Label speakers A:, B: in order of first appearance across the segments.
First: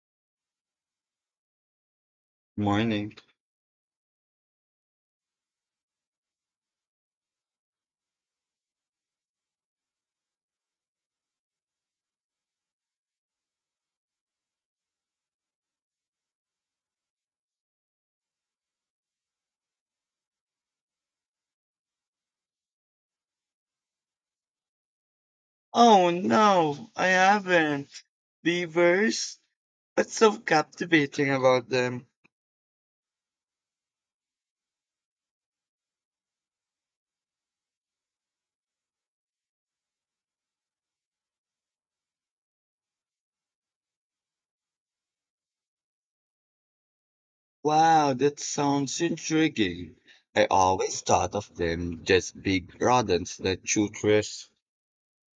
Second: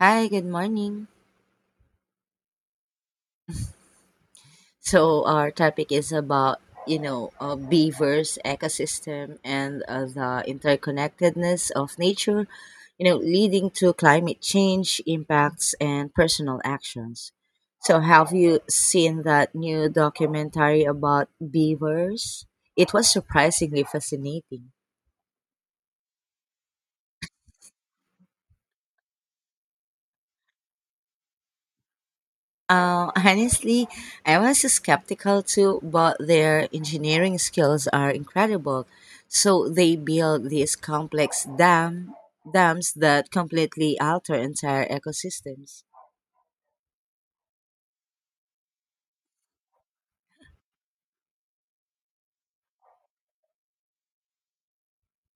A: Hi, good morning.
B: Morning.
A: So our topic is about, beavers ecosystem and the interconnectedness of nature, you know, leading to climate change impacts and personal actions. So have you seen that new documentary about beavers? It was surprisingly fascinating.
B: Oh no, I haven't. Beavers? What's so captivating about them?
A: Honestly, I was skeptical too, but their engineering skills are incredible. So they build these complex dams that completely alter entire ecosystems.
B: Wow, that sounds intriguing. I always thought of them just big rodents that chew trash.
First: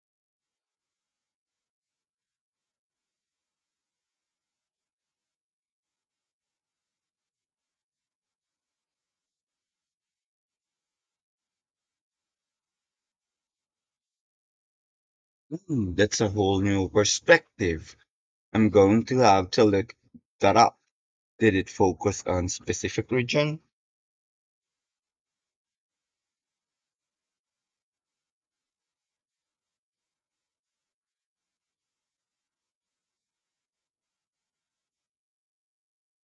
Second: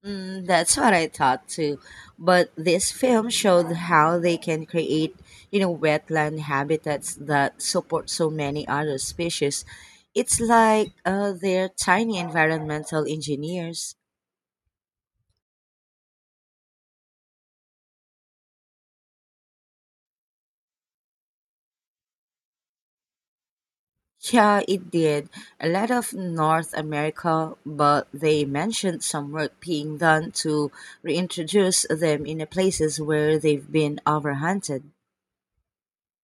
A: That's what I thought too. But this film showed how they can create, you know, wetland habitats that support so many other species. It's like they're tiny environmental engineers.
B: Hmm, that's a whole new perspective. I'm going to have to look that up. Did it focus on specific region?
A: Yeah, it did. A lot of North America, but they mentioned some work being done to reintroduce them in the places where they've been overhunted.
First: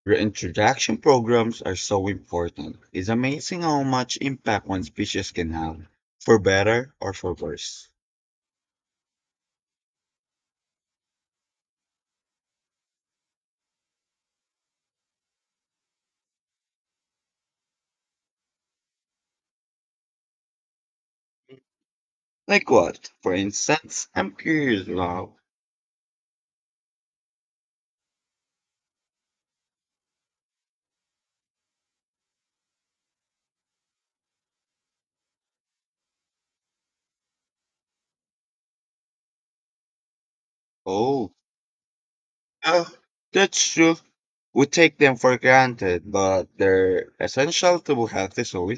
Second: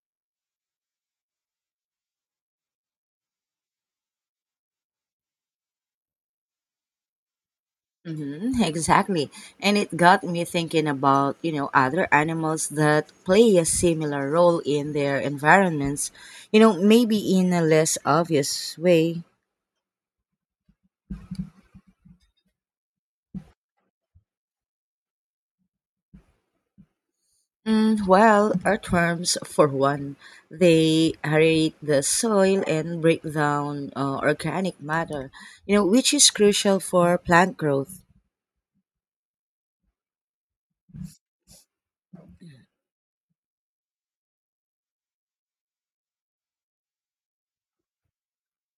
B: Reintroduction programs are so important. It's amazing how much impact one species can have, for better or for worse.
A: Mm-hmm, exactly. And it got me thinking about, you know, other animals that play a similar role in their environments, you know, maybe in a less obvious way.
B: Like what? For instance, I'm curious about.
A: Well, earthworms, for one, they aerate the soil and break down organic matter, you know, which is crucial for plant growth.
B: Oh, uh, that's true. We take them for granted, but they're essential to a healthy soil.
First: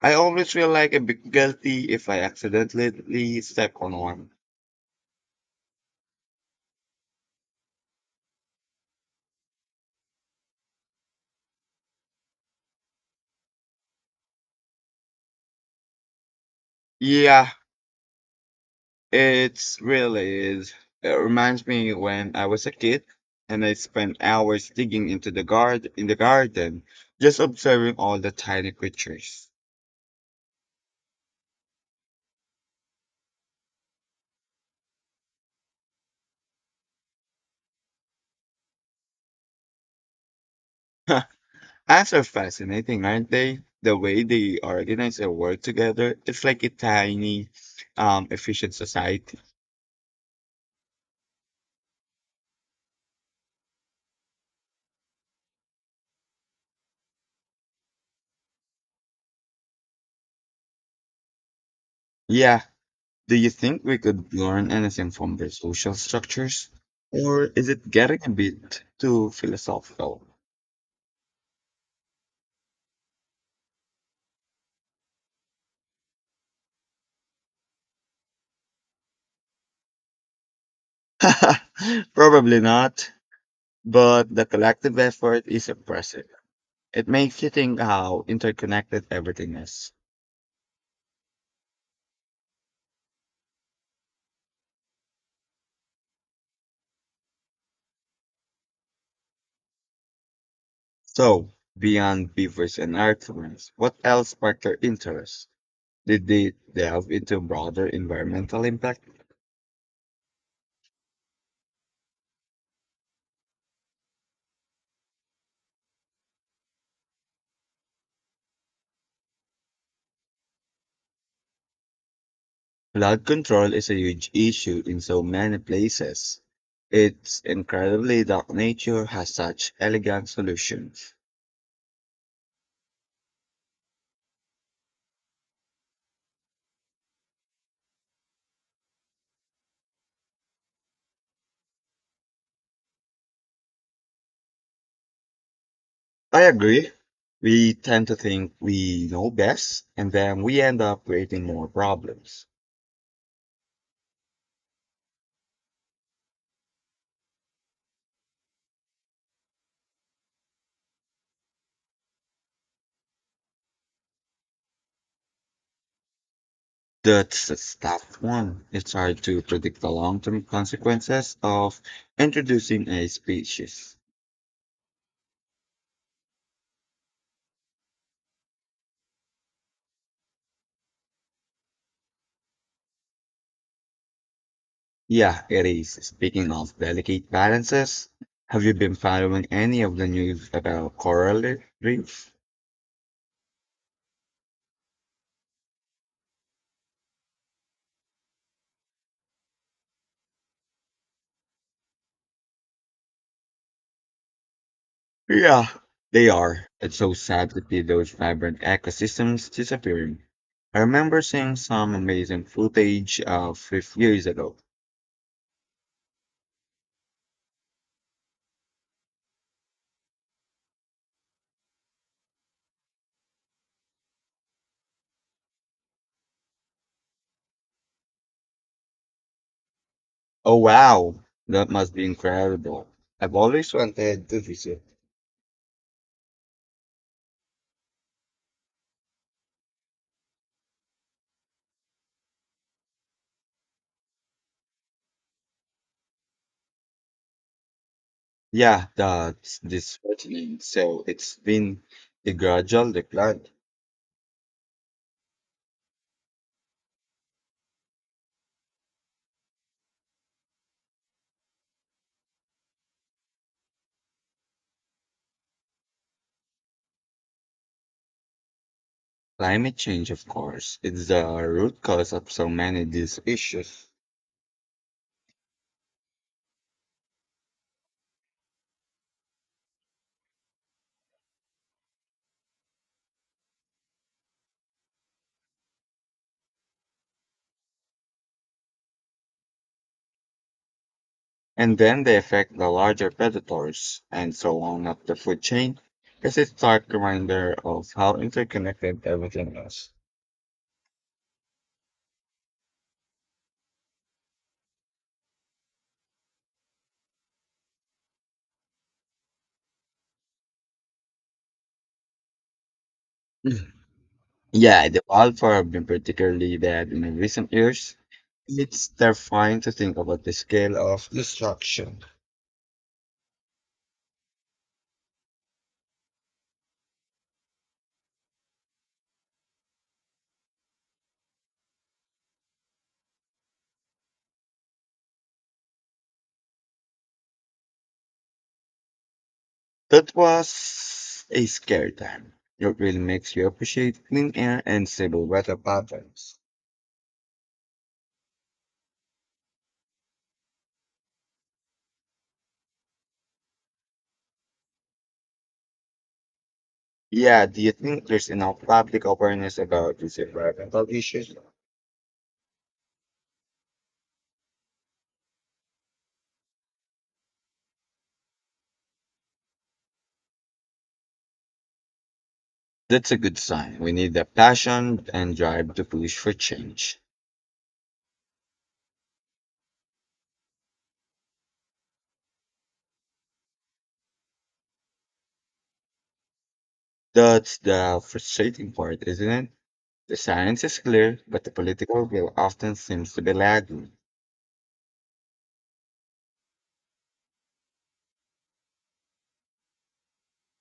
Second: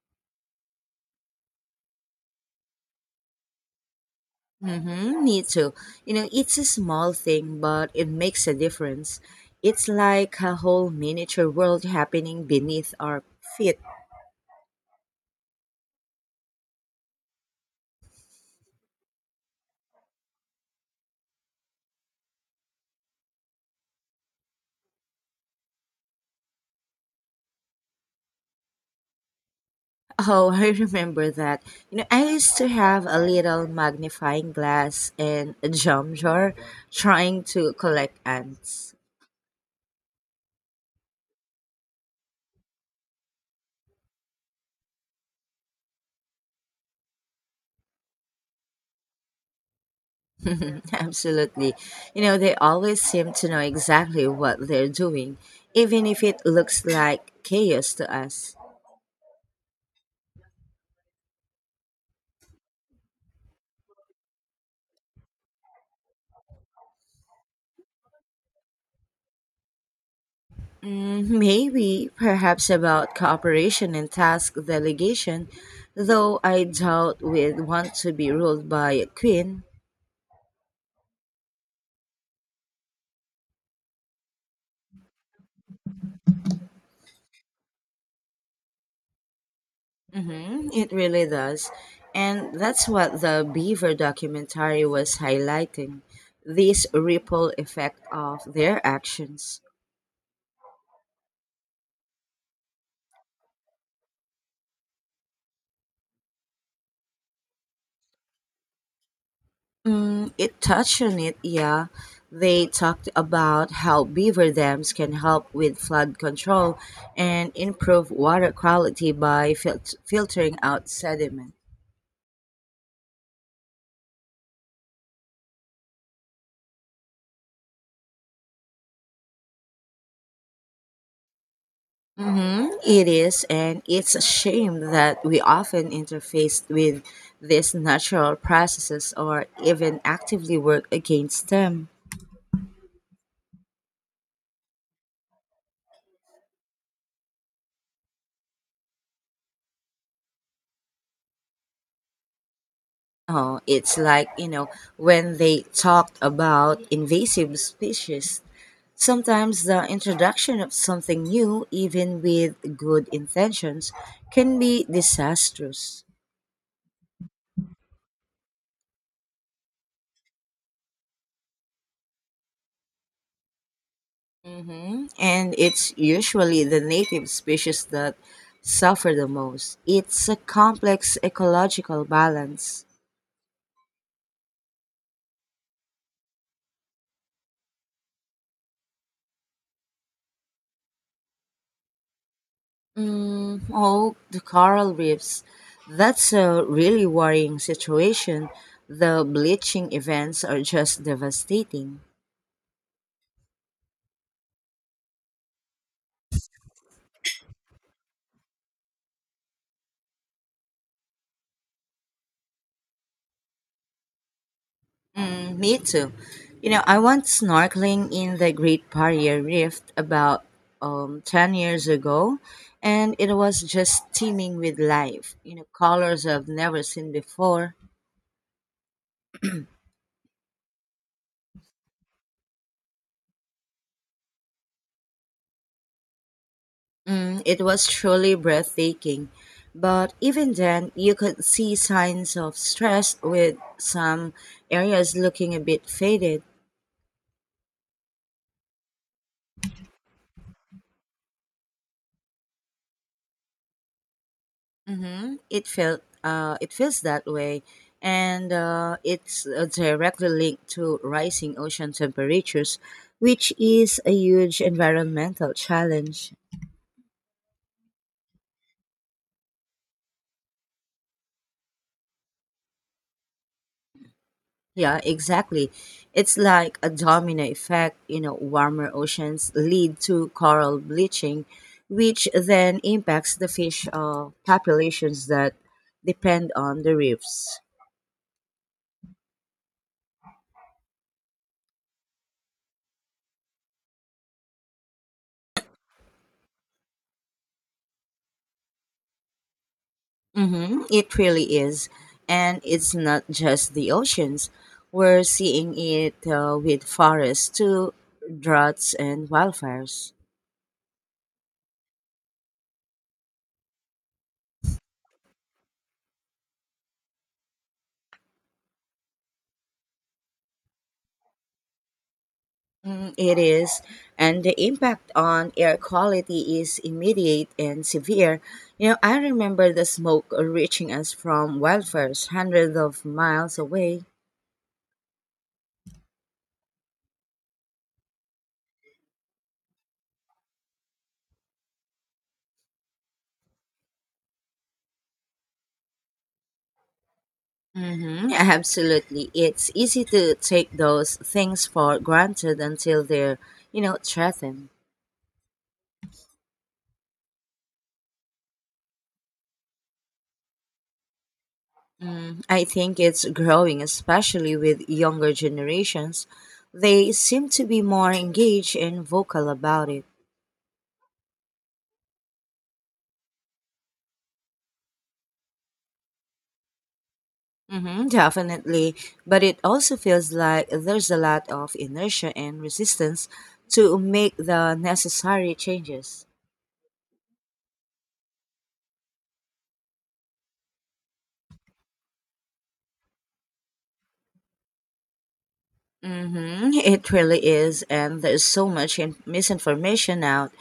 B: I always feel like a bit guilty if I accidentally step on one.
A: Mm-hmm, me too. You know, it's a small thing, but it makes a difference. It's like a whole miniature world happening beneath our feet.
B: Yeah, it's really is. It reminds me when I was a kid and I spent hours digging into the guard in the garden, just observing all the tiny creatures.
A: Oh, I remember that. You know, I used to have a little magnifying glass and a jam jar trying to collect ants.
B: Ants are fascinating, aren't they? The way they organize and work together, it's like a tiny, efficient society.
A: Absolutely. You know, they always seem to know exactly what they're doing, even if it looks like chaos to us.
B: Yeah. Do you think we could learn anything from their social structures? Or is it getting a bit too philosophical?
A: Maybe, perhaps about cooperation and task delegation, though I doubt we'd want to be ruled by a queen.
B: Probably not. But the collective effort is impressive. It makes you think how interconnected everything is.
A: Hmm, it really does. And that's what the Beaver documentary was highlighting, this ripple effect of their actions.
B: So, beyond beavers and earthworms, what else sparked your interest? Did they delve into broader environmental impact?
A: It touched on it, yeah. They talked about how beaver dams can help with flood control and improve water quality by filtering out sediment.
B: Flood control is a huge issue in so many places. It's incredibly that nature has such elegant solutions.
A: Mhm. It is, and it's a shame that we often interface with these natural processes or even actively work against them.
B: I agree. We tend to think we know best, and then we end up creating more problems.
A: Oh, it's like, you know, when they talked about invasive species. Sometimes the introduction of something new, even with good intentions, can be disastrous.
B: That's tough one. It's hard to predict the long-term consequences of introducing a species.
A: Hmm. And it's usually the native species that suffer the most. It's a complex ecological balance.
B: Yeah, it is. Speaking of delicate balances, have you been following any of the news about coral reefs?
A: Oh, the coral reefs. That's a really worrying situation. The bleaching events are just devastating.
B: Yeah, they are. It's so sad to see those vibrant ecosystems disappearing. I remember seeing some amazing footage of 50 years ago.
A: Mm, me too. You know, I went snorkeling in the Great Barrier Reef about 10 years ago, and it was just teeming with life. You know, colors I've never seen before.
B: Oh wow, that must be incredible. I've always wanted to visit.
A: It was truly breathtaking. But even then, you could see signs of stress, with some areas looking a bit faded.
B: Yeah, that's disheartening. So it's been a gradual decline.
A: Mm-hmm. It felt it feels that way, and it's directly linked to rising ocean temperatures, which is a huge environmental challenge.
B: Climate change, of course, it's the root cause of so many of these issues.
A: Yeah, exactly. It's like a domino effect. You know, warmer oceans lead to coral bleaching, which then impacts the fish populations that depend on the reefs.
B: And then they affect the larger predators and so on up the food chain. Because it's stark reminder of how interconnected everything is.
A: Mm-hmm. It really is. And it's not just the oceans. We're seeing it with forests to droughts and wildfires.
B: Mhm. Yeah, the wildfire have been particularly bad in recent years. It's terrifying to think about the scale of destruction.
A: It is. And the impact on air quality is immediate and severe. You know, I remember the smoke reaching us from wildfires hundreds of miles away.
B: That was a scary time. It really makes you appreciate clean air and stable weather patterns.
A: Mm-hmm, absolutely. It's easy to take those things for granted until they're, you know, threatened.
B: Yeah, do you think there's enough public awareness about these environmental issues?
A: I think it's growing, especially with younger generations. They seem to be more engaged and vocal about it.
B: That's a good sign. We need the passion and drive to push for change.
A: Hmm, definitely. But it also feels like there's a lot of inertia and resistance to make the necessary changes.
B: That's the frustrating part, isn't it? The science is clear, but the political will often seems to be lagging.
A: Mm-hmm. It really is, and there's so much misinformation out,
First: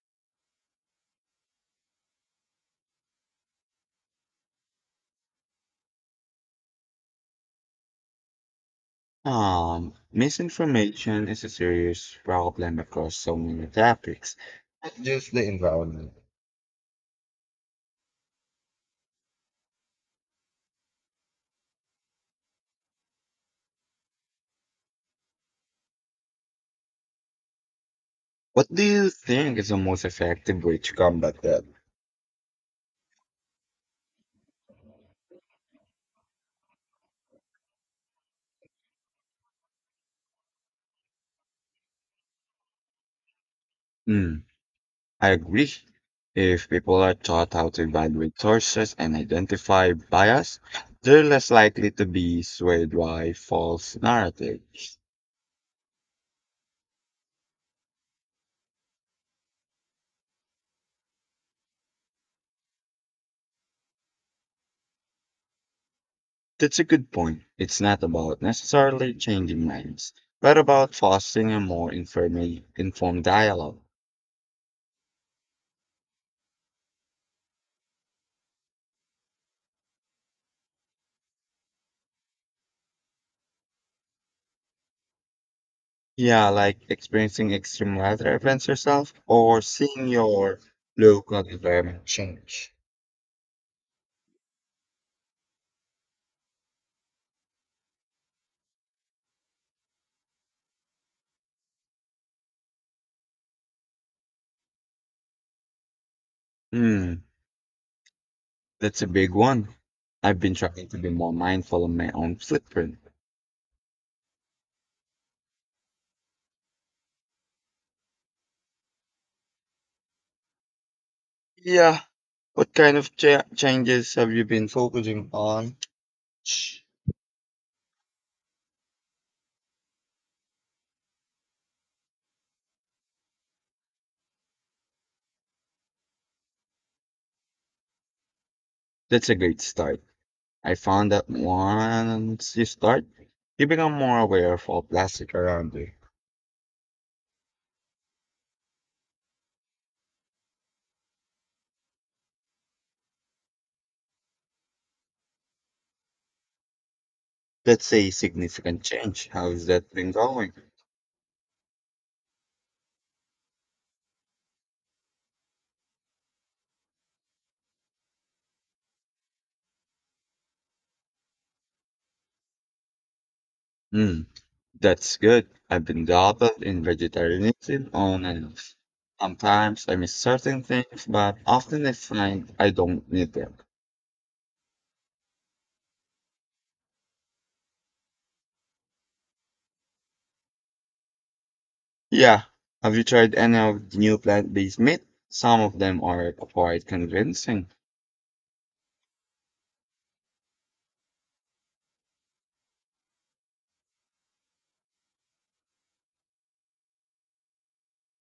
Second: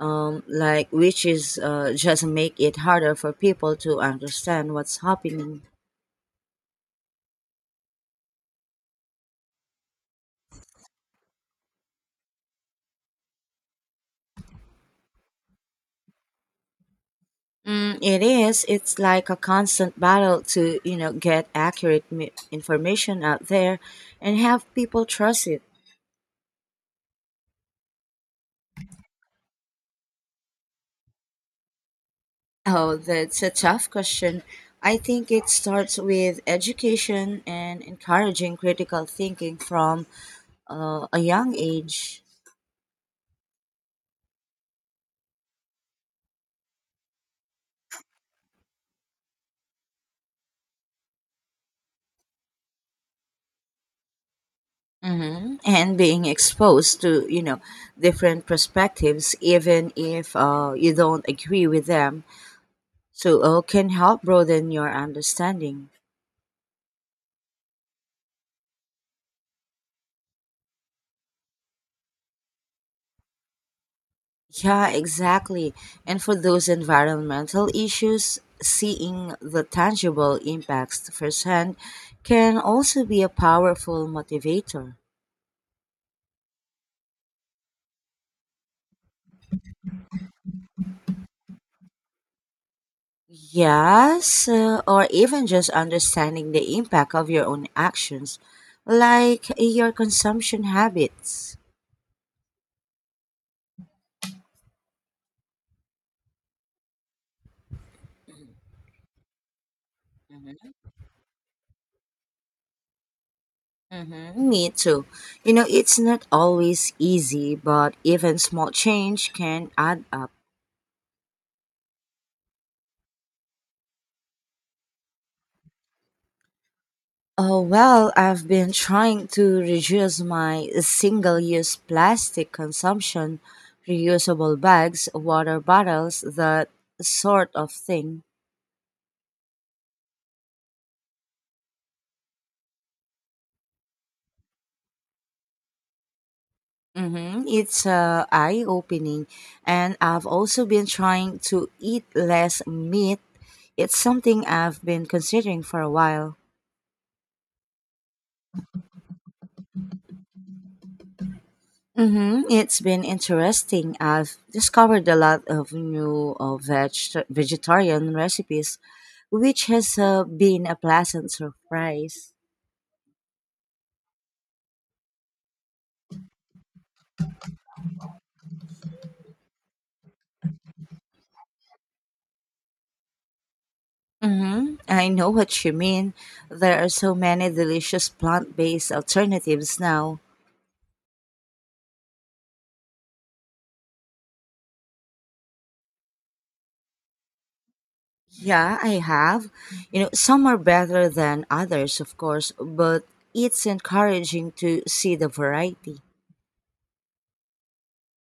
A: like, which is just make it harder for people to understand what's happening.
B: Misinformation is a serious problem across so many topics, not just the environment.
A: It is. It's like a constant battle to, you know, get accurate information out there and have people trust it.
B: What do you think is the most effective way to combat that?
A: Oh, that's a tough question. I think it starts with education and encouraging critical thinking from a young age.
B: Hmm, I agree. If people are taught how to evaluate sources and identify bias, they're less likely to be swayed by false narratives.
A: Hmm. And being exposed to, you know, different perspectives, even if you don't agree with them, so can help broaden your understanding.
B: That's a good point. It's not about necessarily changing minds, but about fostering a more informed dialogue.
A: Yeah, exactly. And for those environmental issues, seeing the tangible impacts firsthand can also be a powerful motivator.
B: Yeah, like experiencing extreme weather events yourself or seeing your local environment change.
A: Yes, or even just understanding the impact of your own actions, like your consumption habits.
B: Hmm. That's a big one. I've been trying to be more mindful of my own footprint.
A: Mm-hmm, me too. You know, it's not always easy, but even small change can add up.
B: Yeah. What kind of changes have you been focusing on? Shh.
A: Oh, well, I've been trying to reduce my single use plastic consumption, reusable bags, water bottles, that sort of thing.
B: That's a great start. I found that once you start, you become more aware of all plastic around you.
A: Hmm. It's eye opening. And I've also been trying to eat less meat. It's something I've been considering for a while.
B: That's a significant change. How's that been going?
A: Mm-hmm. It's been interesting. I've discovered a lot of new vegetarian recipes, which has been a pleasant surprise.
B: Hmm, that's good. I've been dabbled in vegetarianism on and off. Sometimes I miss certain things, but often I find I don't need them.
A: Mm-hmm. I know what you mean. There are so many delicious plant based alternatives now.
B: Yeah. Have you tried any of the new plant-based meat? Some of them are quite convincing.
A: Yeah, I have. You know, some are better than others, of course, but it's encouraging to see the variety.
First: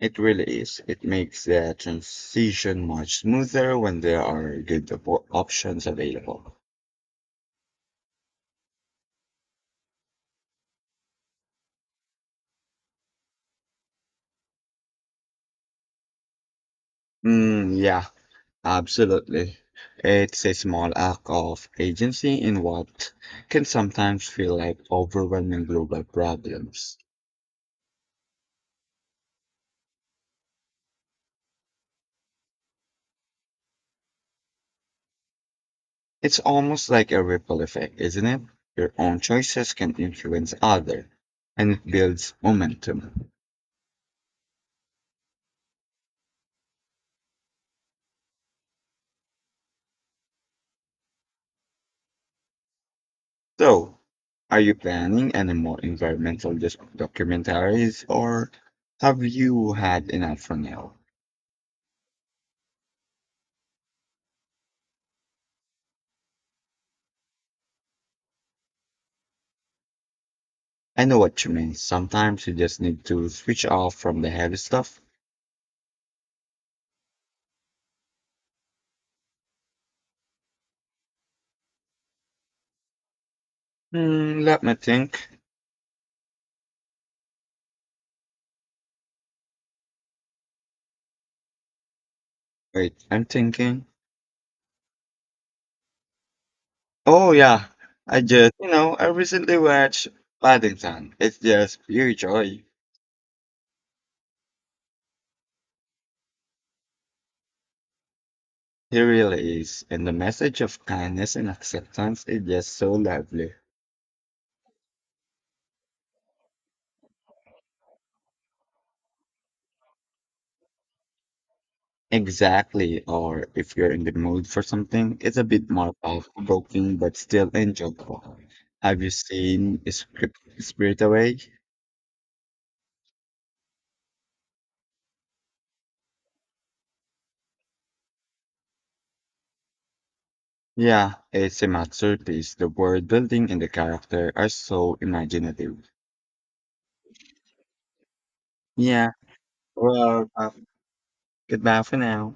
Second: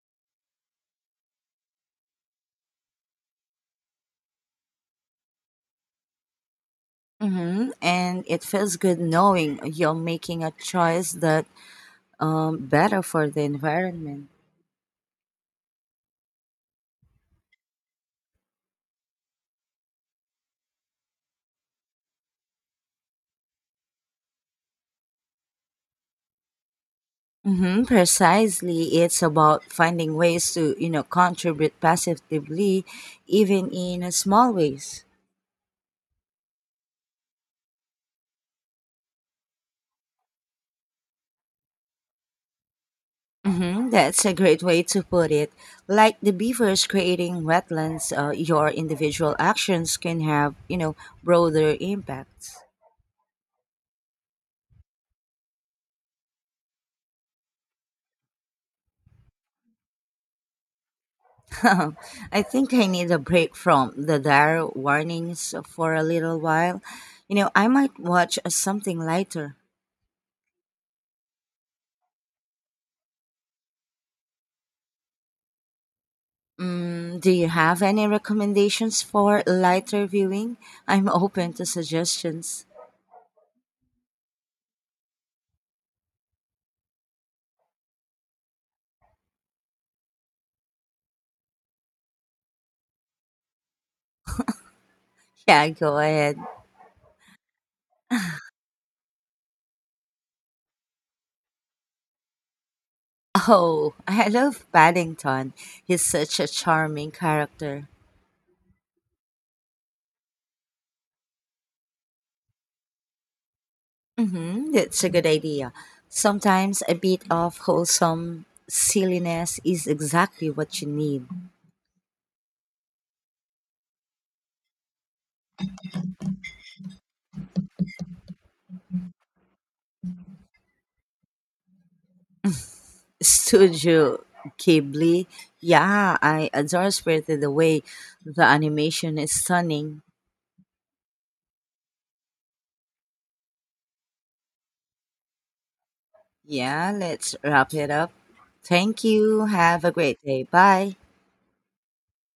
B: It really is. It makes the transition much smoother when there are good options available.
A: Mm-hmm. And it feels good knowing you're making a choice that better for the environment.
B: Mm, yeah, absolutely. It's a small act of agency in what can sometimes feel like overwhelming global problems.
A: Hmm, precisely. It's about finding ways to, you know, contribute positively, even in a small ways.
B: It's almost like a ripple effect, isn't it? Your own choices can influence others, and it builds momentum.
A: Hmm, that's a great way to put it. Like the beavers creating wetlands, your individual actions can have, you know, broader impacts.
B: So, are you planning any more environmental documentaries or have you had enough for now?
A: I think I need a break from the dire warnings for a little while. You know, I might watch something lighter.
B: I know what you mean. Sometimes you just need to switch off from the heavy stuff.
A: Mm, do you have any recommendations for lighter viewing? I'm open to suggestions.
B: Hmm, let me think. Wait, I'm thinking.
A: Yeah, go ahead.
B: Oh, yeah. I just, I recently watched Paddington. It's just pure joy.
A: Oh, I love Paddington. He's such a charming character.
B: It really is. And the message of kindness and acceptance is just so lovely.
A: Mm-hmm, that's a good idea. Sometimes a bit of wholesome silliness is exactly what you need.
B: Exactly. Or if you're in the mood for something, it's a bit more off-provoking but still enjoyable. Have you seen Script Spirit Away?
A: Studio Ghibli. Yeah, I adore Spirited Away. The animation is stunning.
B: Yeah, it's a masterpiece. The world building and the character are so imaginative.
A: Yeah, let's wrap it up. Thank
B: Yeah,
A: you. Have a great
B: well,
A: day. Bye.
B: goodbye for now.